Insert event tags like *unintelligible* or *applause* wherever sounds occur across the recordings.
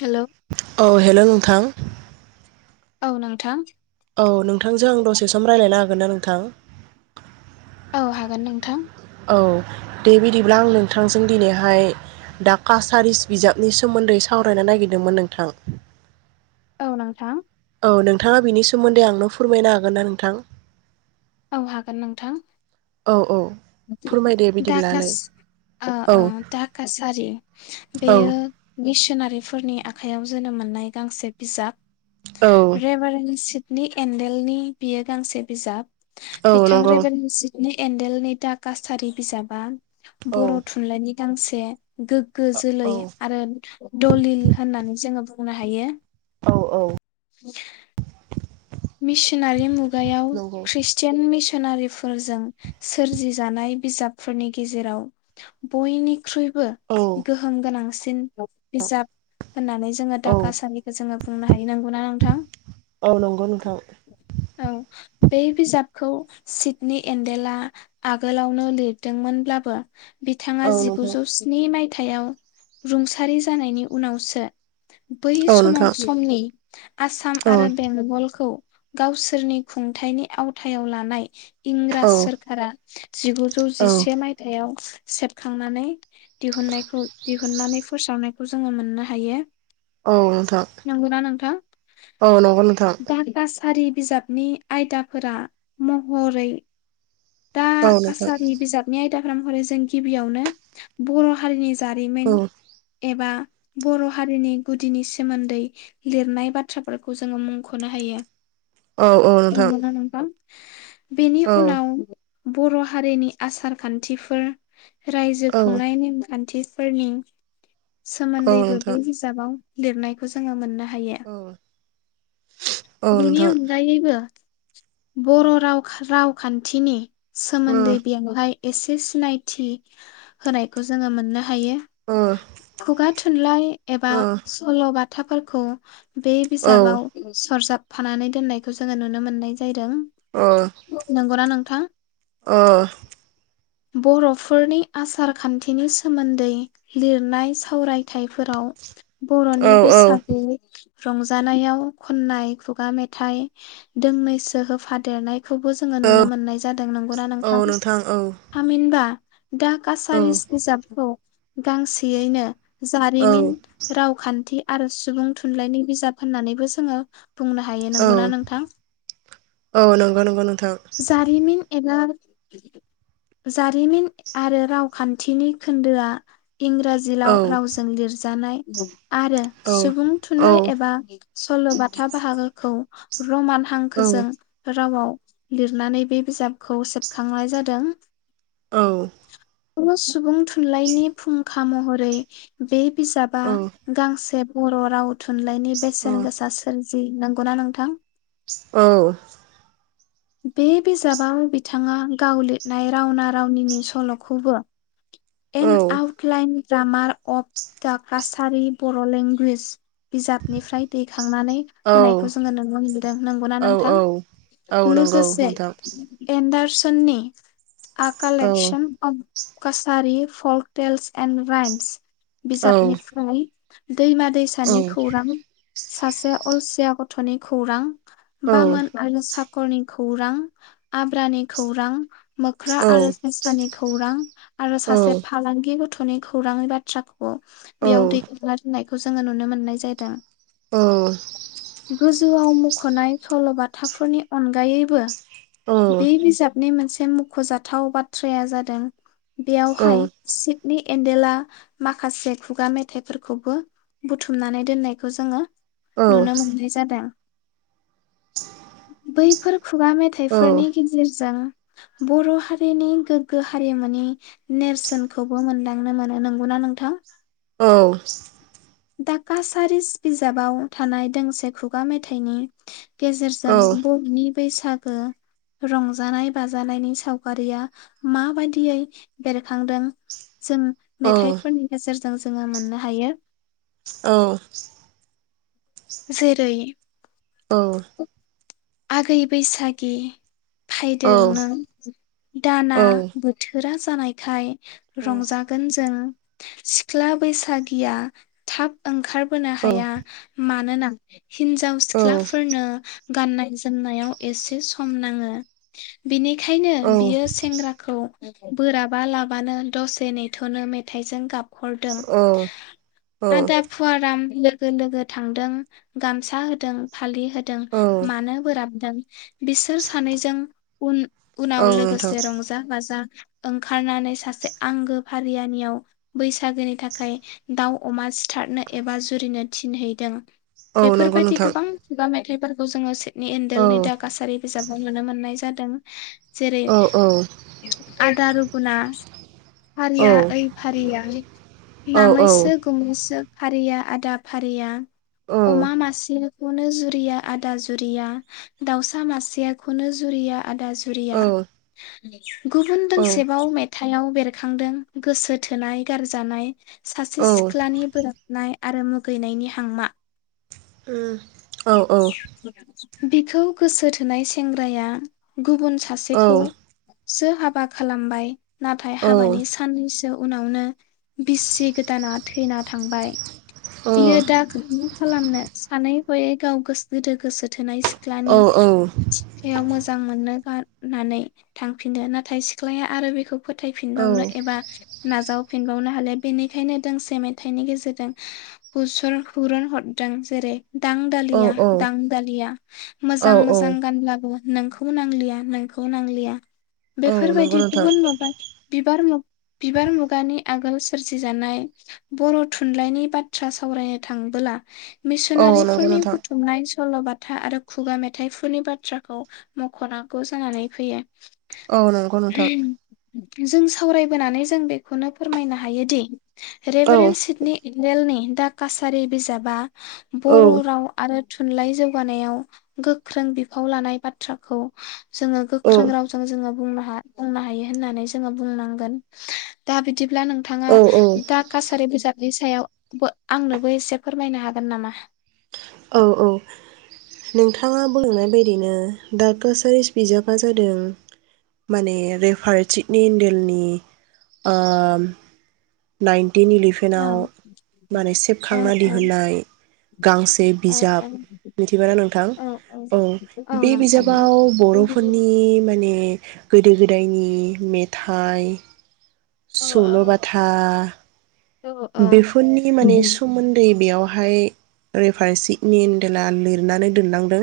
Hello औ hello नोंथां। औ नोंथां। औ नोंथांजों आं दसे सम रायज्लायनो हागोन ना नोंथां? औ हागोन नोंथां। औ दे बिदिब्ला आं नोंथांजों दिनैहाय दा कासारिस' बिजाबनि सोमोन्दै सावरायनो नागिरदोंमोन नोंथां। औ नोंथां। औ नोंथाङा बिनि सोमोन्दै आंनो फोरमायनो हागोन ना नोंथां? औ हागोन नोंथां। औ औ फोरमायदो दा कास बिदिब्लालाय आ औ आ दा कासारि औ बेयो गिस थिसोनारिफोरनि आखाइयाव जोनोम मोन्नाय गांसे औ बिजाब। रेबार नि सिथ नि एन्डेलनि बियो गांसे बिजाब। औ बिथां नंगौ रेबारनि सिद नि एनडेलनि था कासारि बिजाबा औ बर' थुनलाइनि गांसे गोग्गो जोलै औ आरो दलिल होननानै जोङो बुंनो हायो। औ औ *inaudible* मिसिनारि मुग गायाव नंगौ खृस्टियान मिस सोनारिफोरजों सोरजि जानाय बिजाबफोरनि गेजेराव बयनि ख्रुयबो औ गोहोम गोनां सि सिन बिजाब होननानै जोङो औ दाका सारिखो जोङो बुंनो हायो नंगौना नोंथां? औ नंगौ नोंथां औ बे बिजाब खौ सिटनि एन्देला आगोलावनो लिरदोंमोनब्लाबो बिथाङा औ नोंथां जिगुजौ स्नि माय थाइयाव रुंसारि जानायनि उनावसो बै औ नोंथां समाव समनि आसाम औ आरो बेंगल खौ गावसोरनि खुंथायनि आवथायाव लानाय इंराज औ सोरखारा जिगुजौ औ जिसे मायथाइआव सेबखांनानै दिहुननायखौ दिहुननानै फोसावनायखौ जोङो मोननो हायो। औ नोंथां नंगौना नोंथां? औ नंगौ नोंथां। दा कासारि बिजाबनि आयदाफोरा महरै दा औ नोंथां कासारि बिजाबनि आयदा *unintelligible* जों गिबियावनो बर हारिनि औ जारिमिन एबा बर' हारिनि गुदिनि सोमोन्दै लिरनाय बाथ्राफोरखौ जोङो मुं खनो हायो। औ औ नोंथां। बेनि औ उनाव बर' हारिनि आसार खान्थिफोर रायजो औ खुंनाय नेमखान्थि फोरनि औ सोमोन्दैबो बे नोंथां बिजाबाव लिरनायखौ जोङो मोननो हायो। औ औ बिनि नोंथां अनगायैबो बर' रावखा रावखान्थिनि ओ सोमोन्दै बेवहाय एसे सिनायथि होनायखौ जोङो मोननो हायो ओ खुगा थुन्लाइ एबा सल' बा थाफोरखौ बे ओ औ ओ बिजाबाव सरजाबफानानै दोननायखौ जोङो नुनो मोननाय जायदों नोंगौ ना नों थां औ बर'फोरनि आसारखान्थिनि सोमोन्दै लिरनाय सावरायथाइफोराव औ बर'नि बैसागु रंजानायाव खननाय खुगा मेथाइ दोंनैसो होफादेरनाय खौबो जोङो औ नुनो मोननाय जादों नोंगौना औ नोंथां? औ थामहिनबा दा औ कासारिस बिजाबखौ गांसेयैनो औ जारिमिन रावखान्थि आरो सुबुं थुनलाइनि बिजाब होननानैबो जोङो बुंनो हायो औ, नंगौना नोंथां? औ नोंगौ नोंगौ नोंथां। जारिमिन एबा जारिमिन आरो रावखान्थिनि खोन्दोआ औ इंराजिलाव रावजों लिरजानाय आरो औ सुबुं औ थुनलाइ एबा सल'बाथा बाहागोखौ रमान औ हांखोजों रावाव लिरनानै बे बिजाबखौ सेबखांनाय जादों। औ। *unintelligible* सुबुं थुनलाइनि फुं खा महरै बे बिजाबा गांसे बर' राव थुनलाइनि बेसेन औ सेन गोसा सोर जि नंगौना नोंथां? औ। बे बिजाबाव बिथाङा गाव लिरनाय रावना रावनिनि सल'खौबो an outline grammar of the Kachari Bodo language बिजाबनिफ्राय दैखांनानै होनायखौ जोङो नुनो मोनदों नंगौना नोंथां? नंगौ लोगोसे नोंथां औ एन्डारस सननि आ औ collection of कासारि folk tales and rhymes बिजाबनिफ्राय दैमा दैसानि औ खौरां सासे अलसिया थ'नि खौरां बामान आरो सा नखरनि खौरां आब्रानि खौरां। मोख्रा आरो सेस्रानि खौरां आरो सासे औ फालांगि थ'नि खौरां बाथ्रा बेयाव *unintelligible* खौ जोङो नुनो मोननाय जादों। ओ। गोजौआव मुख'नाय सल'बाथाफोरनि अनगायैबो औ औ बे बिजाबनि मोनसे एसे मुख'जाथाव बाथ्राया जादों बेयावहाय सिटनि एन्देला माखासे खुगा मेथाइफोरखौबो बुथुमनानै दोननायखौ जोङो नुनो मोननाय जादों। *inaudible* बैफोर खुगा मेथाइफोरनि गेजेरजों। बर' हारिनि गोग्गो हारिमुनि नेरसोनखौबो मोनदांनो मोनो नंगौना नोंथां? औ। दा कासारिस बिजाबाव थानाय दोंसे खुगा मेथाइनि गेज *unintelligible* बैसागो रंजानाय बाजानायनि सावगारिया माबायदियै बेरखांदों? जों मेथाइफोरनि गेजेर जों जोङो मोननो हायो। औ। जेरै औ। आगै बैसागि फैदों नों दाना बोथोरा जानायखाय रंजागोन जों। सिख्ला बैसागिया थाब ओंखार बोनो हाया मात *unintelligible* हिनजाव सिख्लाफोरनो गाननाय जोमनायाव एसे सम नाङो बिनि खायनो बियो सेंग्राखौ बोराबा लाबानो दसे नेथ'नो मेथाइजों गाब हरदों ओदा फुवाराम लो लोगो लोगो थांदों गामसा होदों। फालि होदों मानो साबदाम *inaudible* बिसोर सानैजों उन उनाव नोंथां लोगोसे रंजा बाजा ओंखारनानै सासे आंगो फारियानियाव, बैसागोनि थाखाय दाउ अमा सिथारनो एबा जुरिनो थिनहैदों। औ नंगौ बेफोरबायदि नोंथां गोबां खुगा मेथाइ जोङो नि औ एण्डेलनि दा कासारि बिजाबाव नुनो मोननाय जादों। दां *inaudible* जेरै औ औ आदारु उना औ फारिया ओइ फारिया औ औ औ नामैसो गुमैसो। फारिया आदा फारिया औ अमा मासे अनो जुरिया आदा जुर दाउसा मासेयाखौनो जुरिया आदा जुरिया द *inaudible* गुबुन औ औ दोंसेबाव मेथाइयाव बेरखांदों गोसो थोनाय गारजानाय। सासे सिख्लानि बोराबनाय। आरो मुगैनायनि हांमा। उम औ औ बिखौ गोसो थोनाय सेंग्राया गुबुन सासेखौ सो हाबा खालामबाय। नाथाय हाबानि साननैसो उनावनो बिसि गोदाना थैना थांबाय बियो दा मा खालामनो सानै हयै गाव गोस गोदो गोसो थोनाय सि सिख्लानि सिखायाव मोजां मोननो गा नानै थांफिदनो नाथाय सिख्लाया आरो बेखौ फोथायफिनबावनो एबा नाजाव फिनबावनो हालिया बेनिखायनो दोंसे मेथाइनि गेजेरजों बुसरन खुरुन हरदों जेरै दां दालिया दां दालिया औ मोजां औ मोजां गानब्लाबो नोंखौ नांलिया नोंखौ नांलिया औ नंगौ बेफोरबायदि नोंथां गुबुन माबा बिब बिबार मु बिबार मुगानि आगोल सोरजिजानाय बर' थुनलाइनि बाथ्रा सावरायनो थांबोला औ नंगौ मिसनारिफोरनि नोंथां बुथ सल'बाथा आरो खुगा मेथाइफोरनि बाथ्राखौ मख'नांगौ जानानै फैयो औ नंगौ नोंथां। जों सावरायबोनानै जों बेखौनो फोरमायनो हायोदि औ रेभेन सिडनि इडनेलनि दा कासारि बिजाबा औ बर' राव थुनलाइ जौगानायाव गोख्रों बिफाव लानाय बाथ्राखौ जोङो गोख्रों औ रावजों जोङो बुंनो हा दा बुंनो हायो होननानै बुंनांगोन दा बिद बिदिब्ला नोंथाङा औ औ दा कासारि बिजाब नि सायाव बो आंनोबो एसे फोरमायनो हागोन नामा औ औ नोंथाङा बुंनाय बायदिनो दा कासारिस बिजाबा जादों माने रेफार चिटनि एडेलनि ओम नाइन दिन इलिफेनाव ओं माने ओ सेबखांना दिहुननाय गांसे ओ बिजाब ओ मिथिबाना नोंथां ओ औ औ बे नोंथां। बिजाबाव बर'फोरनि माने गोदो गोद दैनि मेथाइ औ सल' बाथा औ बेफोरनि माने सोमोन्दै बेयाव बेवहाय रेफारि सिटनि एन्देला लिरनानै दोनलांदों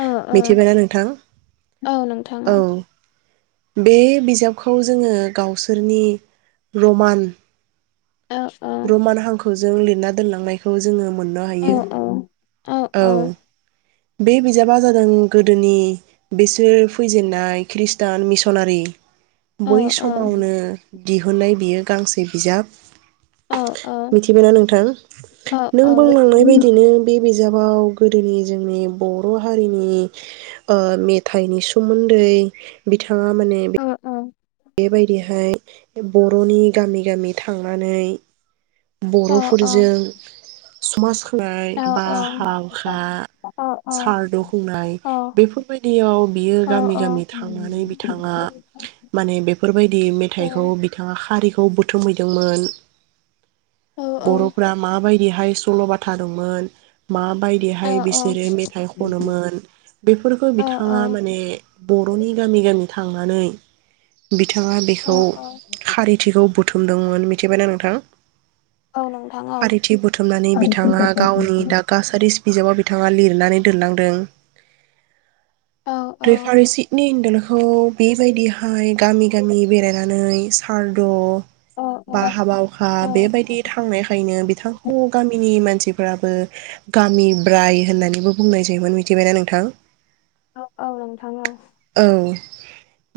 औ मिथिबायना नोंथां औ नोंथां औ। बे बिजाबखौ जोङो गावसोरनि रमान औ औ रमान हांखो जों लिरना दोनलांनायखौ जोङो मोननो औ हायो। औ औ। बे बिजाबा जादों गोदोनि बेसोर फैजेननाय ख्रिष्टान मिसनारि औ बै औ समावनो दिहुननाय बियो गांसे बिजाब। औ मिथिबायना नोंथां औ नों बुंलांनाय बायदिनो बे बिजाब बाव गोदोनि जोंनि बर' हारिनि ओ मेथाइनि सोमोन्दै बिथां ङा माने बे औ औ बेबायदि फ्राय बे बर'नि गामि गामि थांनानै बर'फोरजों समाज फ्राय बा हावखा सारदु खुंनाय बेफोरबायदियाव बियो गामि गामि थांनानै बिथाङा माने बेफोरबायदि मेथाइखौ बिथाङा खारि खौ बुथुमहैदोंमोन। बर'फ्रा माबाय दिहाय सल' बाथा दंमोन मा बायदिहाय बिसोरो मेथाइ खनोमोन बेफोरखौ औ बिथाङा माने बर'नि गामि गामि थांनानै बिथाङा औ बेखौ खारिथिखौ बु थुमदोंमोन मिथिबायना नोंथां। नोंथां औ फारिथि बुथुमनानै बिथाङा गावनि दा कासारिस बिजाबाव बिथाङा लिरनानै दोनलांदों। औ औ रेभा रिसिदनि एन्देल खौ बे जायगाहाय गामि गामि बेरायनानै सार द' औ बा हाबा हुखा औ बेबायदि थांनायखायनो बिथांखौ गामिनि मानसि फ्राबो गामि ब्राय होननानैबो बुंनाय जायोमोन मिथिबायना नोंथां। औ औ नोंथां औ। औ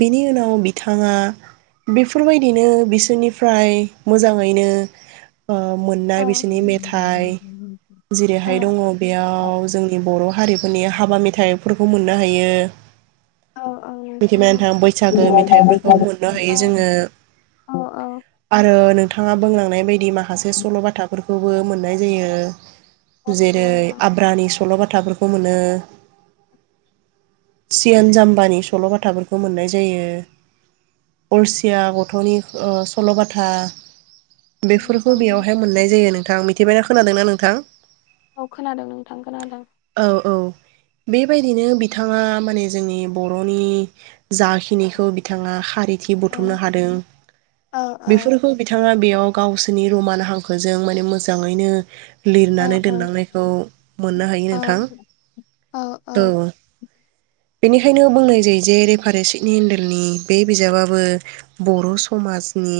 बिनि उनाव बि बिथाङा बेफोरबायदिनो बिसोरनिफ्राय मोजाङैनो ओ औ मोननाय बिसोरनि मेथाइ औ जेरैहाय दङ बेयाव जोंनि बर' हारि जोंनि हाबा मेथाइफोरखौ मोननो हायो। औ औ नोंथां औ फोरखौ मोननो हायो जोङो औ आरो नोंथाङा बुंलांनाय बायदि माखासे सल' बाथाफोर खौबो मोननाय जायो नंगौ जेरै नोंथां आब्रानि सल'बा थाफोरखौ मोनो सियान जाम्बानि सल'बाथाफोरखौ मोननाय जायो। अलसिया गथ'नि ओ सल'बाथा बेफोरखौ नोंथां बेयावहाय मोननाय जायो नों थां मिथिबायना खोनादों ना नोंथां? औ खोनादों नोंथां खोनादों। औ औ बेबायदिनो बिथाङा माने जोंनि बर'नि जाखिनिखौ बि थाङा खारि थि औ बुथुमनो हादों औ बेफोरखौ बिथाङा बेयाव गावसोरनि रमान हां फोरजों माने मोजाङैनो औ लिरनानै औ दोनलांनायखौ मोननो हायो औ नोंथां औ। बेनिखायनो बुंनाय जायो जे रेफारेन्ड सिटनि एन्देलनि बे बिजाबाबो बर' समाजनि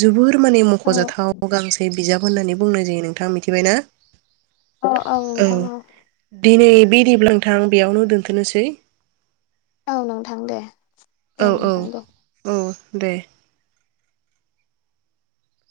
जोबोद माने औ मख'जाथाव गांसे बिजाब होननानै बुंनाय जायो नोंथाङा मिथिबाय ना? ओ औ नोंथां औ। दिनै बिदिब्ला नोंथां बेयावनो दोनथ'नोसै औ नोंथां दे दे औ औ नोंथां दे औ दे